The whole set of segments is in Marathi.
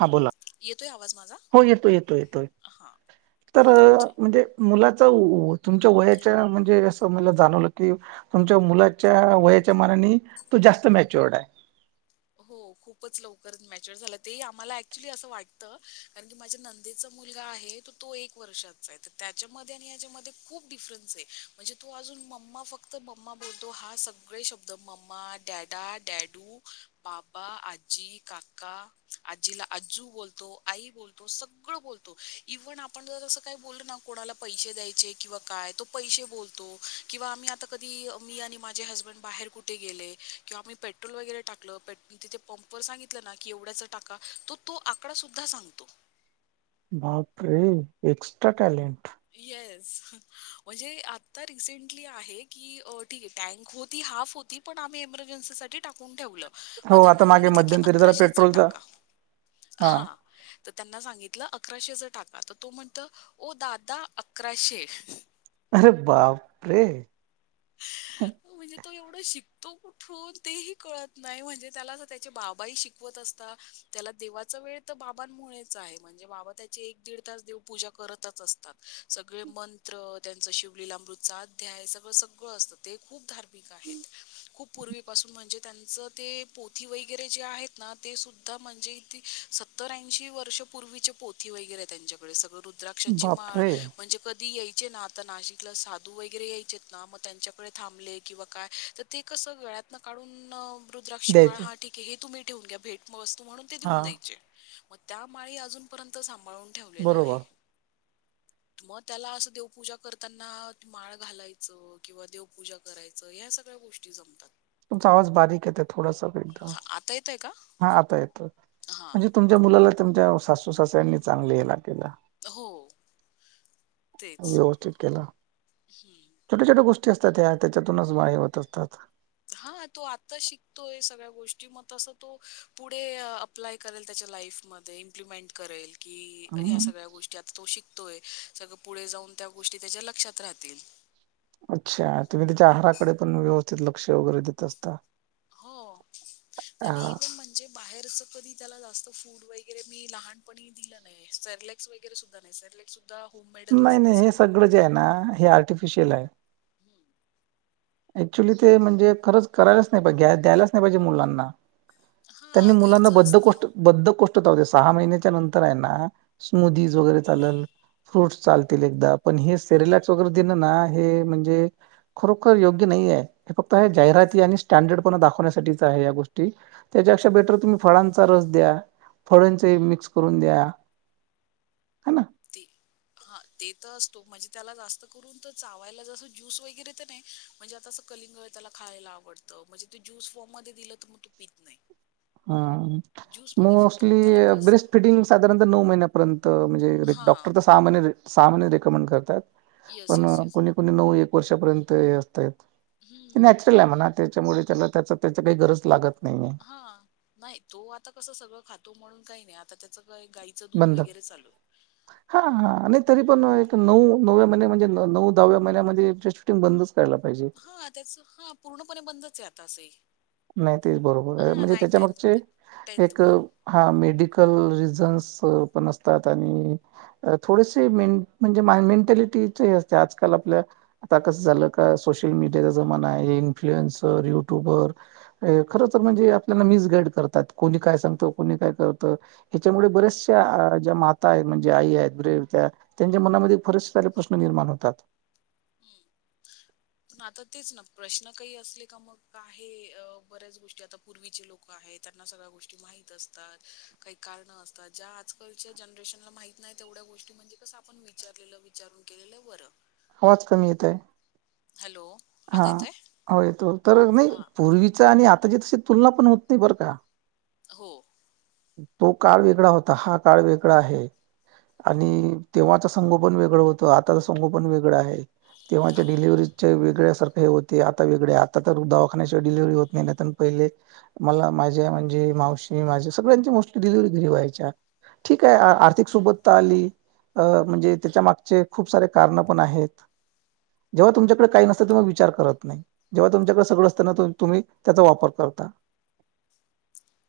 हा बोला येतोय आवाज माझा? हो येतो येतो येतो हां. तर ठीक. म्हणजे मुलाच तुमच्या वयाच्या म्हणजे असं मला जाणवलं की तुमच्या मुलाच्या वयाच्या मनाने तो जास्त मॅच्युअर्ड आहे हो खूपच लवकरच मॅच्युर झाला ते आम्हाला ऍक्च्युली असं वाटतं कारण की माझ्या नंतर मुलगा आहे तो एक वर्षाचा आहे त्याच्यामध्ये आणि यामध्ये खूप डिफरन्स आहे म्हणजे तो अजून मम्मा फक्त मम्मा बोलतो हा सगळे शब्द मम्मा डॅडा डॅडू बाबा आजी काका आजीला आजू बोलतो आई बोलतो सगळ बतो इव्हन आपण जर अस काही बोलल ना कोणाला पैसे द्यायचे किंवा काय तो पै बोलतो किंवा आम्ही आता कधी मी आणि माझे हसबंड बाहेर कुठे गेले किंवा आम्हीट वगैर टाकलं मी तिथे पंपर सांगितलं ना की एवढ्याचा टाका तो तो आका सुद्धा सांगतो बापरे एक्स्ट्रा टॅलेंट येस म्हणजे आता रिसेंटली आहे की ठीक आहे टँक होती हाफ होती पण आम्ही इमर्जन्ीसाठी टाकून ठेवलं मग हो आता त्यांना मागे सांगितलं की मध्यंतरी जरा अकराशेच पेट्रोलचा टाका हा तर त्यांना सांगितलं अकराशेचा टाका तर तो म्हणत दा दहा अकराशे अरे बापरे हा म्हणजे तो एवढं शिकतो कुठून तेही कळत नाही म्हणजे त्याला त्याचे बाबा ह शिकवत असतात त्याला देवाचा वेळ तर बाबांमुळेच आहे म्हणजे बाबा त्याची एक दीड तास देव पूजा करतच असते सगळे मंत्र त्यांच शिवलीला मृचाध्याय सगळं सगळ ते खूप धार्मिक आहेत खूप पूर्वीपासून म्हणजे त्यांचं ते पोथी वगैरे जे आहेत ना ते सुुद्धा म्हणजे इ ते स सतर ऐंशी वर्ष पूर्वीचे पोथी वगैरे त्यांच्याकडे सगळं रुद्राक्षाची माळ बापरे म्हणजे यायचे ना आता नाशिकला साधू वगैरे यायचे ना मग त्यांच्याकडे थांबले किंवा काय तर ते कसं वेळ्यात न काढून रुद्राक्ष माळा द्यायचे हाठी ी हे तुम्ही ठेवून घ्या भेट वस्तू म्हणून ते हा देऊन द्यायचे मग त्या माळी अजून पर्यंत सांभाळून ठेवलेलं आहे बरोबर मग त्याला असं देवपूजा करताना माळ घालायचं किंवा देवपूजा करायचं ह्या सगळ्या गोष्टी जमतात तुमचा आवाज बारीक येते थोडासादा हा आता येत आहे का हा आता येत हा म्हणजे तुमच्या मुलाला तुमच्या सासू सासऱ्यांनी चांगले हे ला केला हो तेच उपस्थित केला ह् छोट्या छोट्या गोष्टी असतात ह्या त्याच्यातूनच वाढवत असतात हा तो आता शिकतोय सगळ्या गोष्टी मग तसं तो पुढे प्लाय करे त्याच्या लाईफ म इम्प्लिमेंट करेल की ह हम्म, सगळ्या गोष्टी तो शिकतोय सगळं पुढे जाऊन त्या गोष्टी त्याच्या लक्षात राहतील अच्छा तुम्ही त्याच्या आहाराकडे पण व्यवस्थित लक्ष वगैरे देत असता. हो त्याने हा. इवन म्हणजे बाहेरच कधी त्याला जास्त फूड वगैरे मी लहानपणी दिलं नाही सरलेक्स वगैरे सुद्धा नाही सेरलेक् होम नाही नाही हे सगळं जे आहे ना हे आर्टिफिशियल आहे हम्म ऍक्च्युली ते म्हणजे खरंच करायच नाही पाहिज द्यायलाच नाही पाहिजे मुलांना त्यांनी हां, मुलांना घरचं असतं. बद्धकोष्ट बद्ध कोोष्टता होते सहा महिन्याच्या नंतर आहे ना स्मदीज वगैरे चालल फ्रूट्स चालतील एकदा पण हे सेरिलॅक्स वगैरे देणं ना हे म्हणजे खरोखर योग्य नाही हे फक्त जाहिराती आणि स्टडर्ड दाखवण्यासाठी आहे या गोष्टी त्याच्यापेक्षा बेटर तुम्ही फळांचा रस द्या फळंचे मिक्स करून द्या ह ना ते हा ते तर असतो म्हणजे त्याला जास्त करून तर चावायला जसं ज्यूस वगैरे तर नाही म्हणजे आता असं कलिंग त्याला खायला आवडतं म्हणजे तू ज्यूस फॉर्म मध्ये दिलं तर मग तू पित नाही हा ज्यूसमध्ये फक्त मग मोस्टली त्याला कसं ब्रेस्ट फिटिंग साधारणत नऊ महिन्यापर्यंत म्हणजे हां. डॉक्टर तर सहा महिने सामान रेकमेंड करतात येस येस येस को नऊ एक वर्षापर्यंत असतय हं. नच म्हणा त्याच्यामुळे त्याला त्या त्याची काही गरज लागत नाहीये हा नाही तो आता कसं सगळं खातो म्हणून काही नाही आता त्याच गाईचं दूध वगैरे चाल हा हा नाही तरी पण एक नऊ नव्या महिन्या म्हणजे नऊ दहाव्या महिन्या म्हणजे ड्रेस शूटिंग बंदच ला पाहिजे हा त्याच हा पूर्णपणे बंदच आहे आता असंही नाही तेच बरोबर हां, म्हणजे त्याच्यामागचे एक मंथ. हा मेडिकल [inaudible] आणि थोडेसे में म्हणजे मेंटॅलिटीचे असते आजकाल आपल्या आता कसं झालं का सोशल मीडियाचा जमाना आहे इन्फ्लुएन्सर युट्युबर खर म्हणजे आपल्याला मिसगाईड करतात कोणी काय सांगत कोणी काय करतं ह्याच्यामुळे बऱ्याच ज्या माता आहेत म्हणजे आई आहेत ब्रे त्या त्यांच्या मनामध्ये फरेसे सले प्रश्न निर्माण होतात पण आता तेच ना प्रश्न काही असले का मग का आहे बऱ्याच गोष्टी आता पूर्वीचे लोक स्या गोष्टी मा असतात का कारण असतात ज्या आजकालच्या जनरेशनला मा नाही तेवढ्या गोष्टी म्हणजे कसं आपण विचारलेलं विचारून केलेलं बरं हवाच कमी येत आहे हॅलो हा आता येतोय हो येतो तर नाही हां पूर्वीचा आणि आताची तशी तुलना पण होत नाही बरं का हो तो काळ वेगळा होता हा काळ वेगळा आहे आणि तेव्हाचा संघो पण वेगळं होतं आ स पण वेग आहे आ- तेव्हाच्या डिलव्ह वेगळ ार हे होते आता वेगळे आता तर दवाखान्याच्या डिललेव्ही होत नाही पहिले मला माझ्या म्हणजे मावशी माझ्या सगळ्यांची मोस्टली डलिव्हरी घरी व्हायच्या ठीक आहे आर्थिक सोबत आली अ म्हणजे त्याच्या मागचे खूप सारे कारण पण आहेत जेव्हा तुच्याकडे काय नसं ते विचार करत नाही जेव्हा तुमच्याकडे सगळं असताना तुम्ही त्याचा वापर करता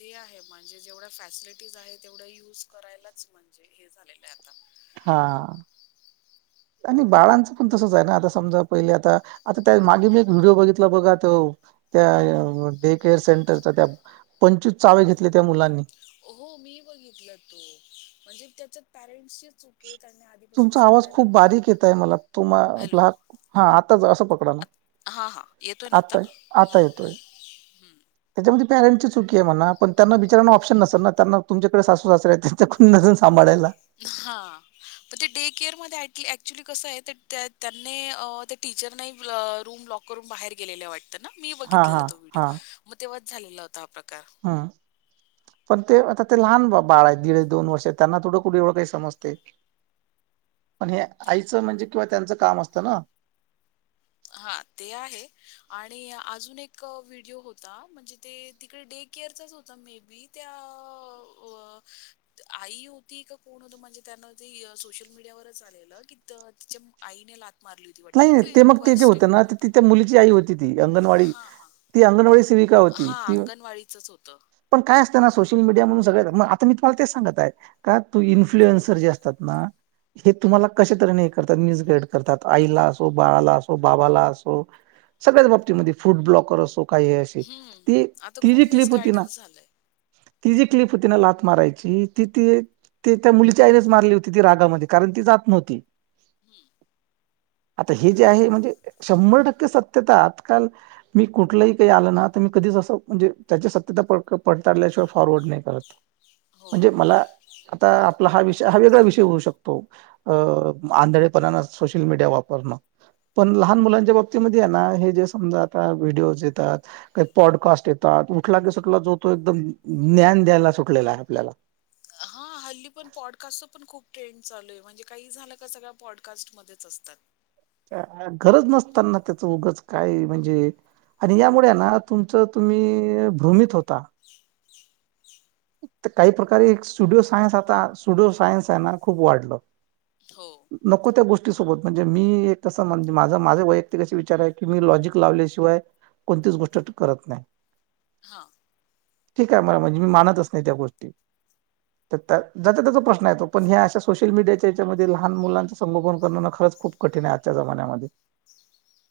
ते आहे म्हणजे जेवढ्या फॅसिलिटीज आहे तेवढ्या युज करायला म्हणजे हे झालेलं आहे आता हा आणि बाळांचं पण तसच आहे ना आता समजा पहिले आता आता त्या मागे मी एक व्हिडिओ बघितला बघा त त्या डे केअर सेंटरचा त्या पंचवीस चावे घेतले त्या मुलांनी हो मी बघितलं तो म्हणजे त्याच्या पॅरेंट्सची चूक आहे त्यांनी आधीपासून तुमचा आवाज सांगायला खूप बारीक येत आहे मला तु हॅलो आपला हात हा आताच असं पकडा ना हा हा येतोय ना आता आता येतोय हम्म त्याच्यामध्ये पॅरेंट्ची चुकी आहे म्हणा पण त्यांना विचारा ऑप्शन नस ना त्यां तुमकडे सासू सासू आहे त्यां कुण नस सांभाळायला हां पण ते डे केअर म ऍक्च्युली कसं आहे त्यांनी त्या टीचर नाही रूम लॉ करून बाहेर गेलेलं वाटतं ना मी हा हा बघितलेला तो व्हिडिओ, मग तेव्हाच झालेला होता. हा प्रकार हां पण ते आता ते लहान बा बाळ आहे दीड दोन वर्ष त्यांना थोडं कुठे एवढं काही समजते हे पण हे आईचं म्हणजे किंवा त्यांचं काम असतं ना. हा ते आहे आणि अजून एक व्हिडिओ होता, म्हणजे ते तिकडे डे. केअरचाच होत मे बी त्या आई होती का कोण होत म्हणजे त्यान ते सोशल मीडियावरच आलेलं की तिच्या आईने ला मारली होती वाटतें नाही ना नाही ते. मग ते जे फर्स्ट होत ना स्टेपवरनं पण ति त्या मुलीची आई होती. त अंगणवाडी हां, हां. ती अंगणवाडी सेविका होती हां, ती. अंगणवाडीचंच होतं. पण काय असत ना सोशल मीडिया म्हूनगळंग आता मी तुम्हाला ते सांगत आहे. का त इन्फ्लुएन्सर जे असतात ना हे तुम्हाला कश त हे करतात न्यूज गाईड करतात. आईला असो बाळाला असो बाबाला असो सगळ्याच बाबतीमध्ये फूड ब्लॉकर असो. काही आहे अशी हं. ती आता ती खूप जी क्लिप होती ना मिसगाईडन्स झालंय. ती जी क्लिप तिने लात मारायची ती ती ते त्या मुलीच्या आईनेच मारली होती ती रागामध्ये कारण ती जात नव्हती ह् आता हे जे आहे म्हणजे शंभर टक्के सत्यता आजकाल. मी कुठलंही काही आलं ना तर मी कधीच असं म्हणजे त्याची सत्यता पडताळल्याशिवाय फॉरवर्ड नाही करत. हो. म्हणजे मला आता आपला हा विषय हा वेगळा विषय होऊ शकतो, अ आंधळेपणान. सोशल मीडिया वापरणं. पण लहान मुलांच्या बाबतीमध्ये आहे ना हे जे समजा आता व्हिडिओज येतात. काही पॉडकास्ट येतात. उठला की सुटला जो तो एकदम ज्ञान द्यायला सुटलेला आहे. आपल्याला ह हल्ली पण पॉडकास्टच पण खूप ट्रेंड चालू आहे. म्हणजे काही झालं का सगळ्या पॉडकास्टमध्येध्येच असतात. गरज नसताना त्याचं उगच काय म्हणजे आणि यामुळे ना तुमचं तुम्ही भ्रूमित होता. काही प्रकारे स्टुडिओ सायन्स आता स्टुडिओ सायनस आहे ना खूप वाढलं. हो. नको त्या गोष्टी सोबत म्हणजे मी एक तस म्हणजे माझा माझा वैयक्तिक असे विचार आहे की मी लॉजिक लावल्याशिवाय कोणतीच गोष्ट करत नाही. हा. ठीक आहे मला म्हणजे मी मानतच नाही, त्या गोष्टी [inaudible] तर ज त्याचा प्रश्न येतो पण हे अशा, सोशल मीडियाच्या याच्यामध्ये लहान मुलांच संगोपन करणं खरंच खूप कठीण आहे आजच्या जमान्यामध्ये.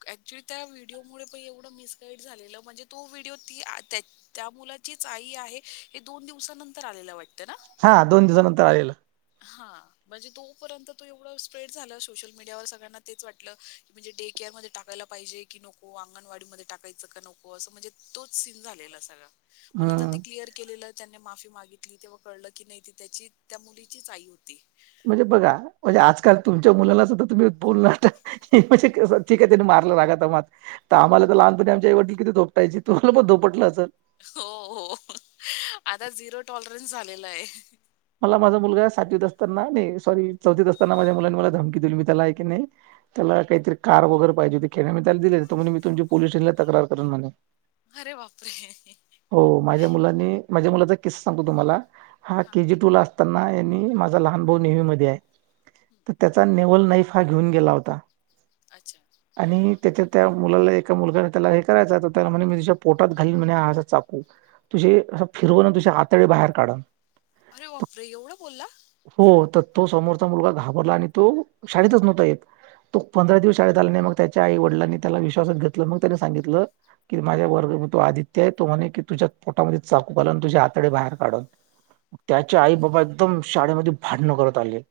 ॲक्च्युली त्या व्हिडिओमुळे पण एवढं मिसगाइड झालेलं, म्हणजे तो व्हिडिओ ती आ त्या त्या मुलाचीच आई आहे हे दोन दिवसानंतर आलेला वाटतं ना? हा दोन दिवसानंतर आलेलं. हा. म्हणजे तोपर्यंत तो एवढं स्प्रेड झाला सोशल मीडियावर. सगळ्यांना तेच वाटलं की म्हणजे डे केअर म टाकायला पाहिजे की नको? अंगणवाडी म टाकायचं का नको? असं म्हणजे तोच सीन झालेला सगळा म्हण आ हम्म. ते क्लिअर केलेलं त्यांनी माफी मागितली तेव्हा कळलं की नाही त्याची त्या मुली चीच आई होती. म्हणजे बघा म्हणजे आजकाल तुमच्या मुला सुद्धा तुम्ही बोलण म्हणजे ठीक आहे. त्याने मारलं रागात आम्हाला लहानपणी आमच्या आई वडलानी किती धोपटायची. तुमाला धोपटलं असल? हो हो. आता झिरो टॉलरन्स झालेला आहे. मला माझा मुलगा आहे सातवीत असताना नाही सॉरी चौथत असताना माझ्या मुलांनी मला धमकी दिली. मी त्याला आहे की नाही त्याला काहीतरी कार वगैरे पाहिजे ते खेण्या मी त्याला दिले म्ह मी तुमची पोस स्टेशनला तकार करन म्हणे हरे बापरे! हो माझ्या मुलानी माझ्या मुलाचा किस्सा सांगतो तुम्हाला हा हां. के जी टू ला असताना यांनी माझा लहान भाऊ नेवी मधे आहे. तर त्याचा नेवल नाईफ हा घेऊन गेला होता अच्छा. आणि त्याच्या त्या मुलाला एका मुलगाने त्याला हे करायचं त्याला म्हणे मी तच्या पोटात घालीून म्हणे हा असा चाकू तुझी अस फिरवून तझ्या आतळी बाहेर काढन अरे बापरे! एवढं बोलला? हो. तर तो समोरचा मुलगा घाबरला आणि तो शाळेतच नव्हता येत. तो पंधरा दिवस शाळेत आलाने मग त्याच्या आई वडिलांनी त्याला विश्वासात घेतलं मग त्यानी सांगितलं कि माझ्या वर्ग तो आदित्य आहे. तो म्हणे की तुझ्या पोटामध्ये चाकू घलवून तुझ्या आाताडे बाहेर काढन त्याचे आई बाबा एकदम शाळेमध्ये भडणं करत आले.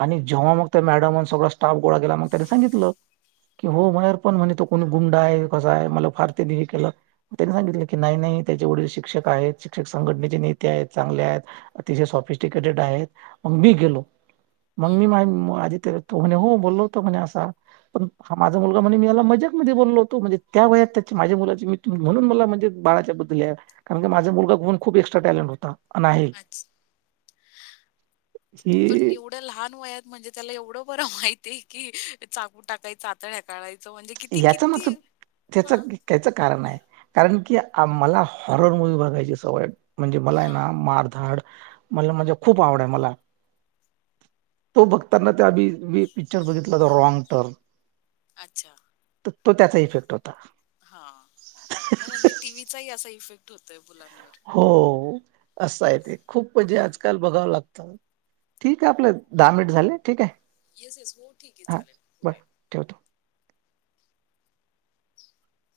आणि जेव्हा मग त्या मॅडमन सगळा स्टाफ गोळा केला मग त्याने सांगितलं. कि हो म्हणार पण म्हणे तो कोणी गुंडा आहे कसा आहे? मला फार त्यांनी हे केल त्यांनी सांगितलं की नाही नाही त्याचे वडील शिक्षक आहेत. शिक्षक संघटनेचे नेते आहेत चांगले आहेत. अतिशय सॉफिस्टिकेटेड आहेत मग मी गेलो. मग हं. मी माझ आजी ते तो म्हणे हो बोललो होतो म्हणे असा पण हा माझा मुलगा म्हणे मजकमध्ये बोललो होतो म्हणजे. त्या वयात त्याची माझ्या मुलाची मी म्हणून मला म्हणजे बाळाच्या बद्दल आहे कारण की माझा मुलगा गुन खूप एक्स्ट्रा टॅलेंट होता आणि आहे. पण ही निव लहान वयात म्हणजे त्याला एवढं बर माहितय की चाकू टाकायाचा [unintelligible] काळाचं म्हणजे किती याचा किती मागचं हा. त्याच कारण आहे. कारण की मला हॉरर मूवी् बघायची सवय म्हणजे मला ये ना हां. मार धाड मला म्हणजे खूप आवड आहे मला, तो बघताना त्याभी. मी पिक्चर बघितलं तर रॉग टर्न. अच्छा. तर तो त्याचा इफेक्ट होता. हा म्हणजे टी. व्हीचाही असा इफेक्ट होतोय मुलांवर. हो असं आहे ते, खूप म्हणजे हं. आजकाल बघावं लागतं. ठीक आहे आपलं, दहा मिनिट झाले ठीक आहे. येस-येस हो ठीक आहे हां चालेल, बरं बोलूया. ठेवतो. [inaudible]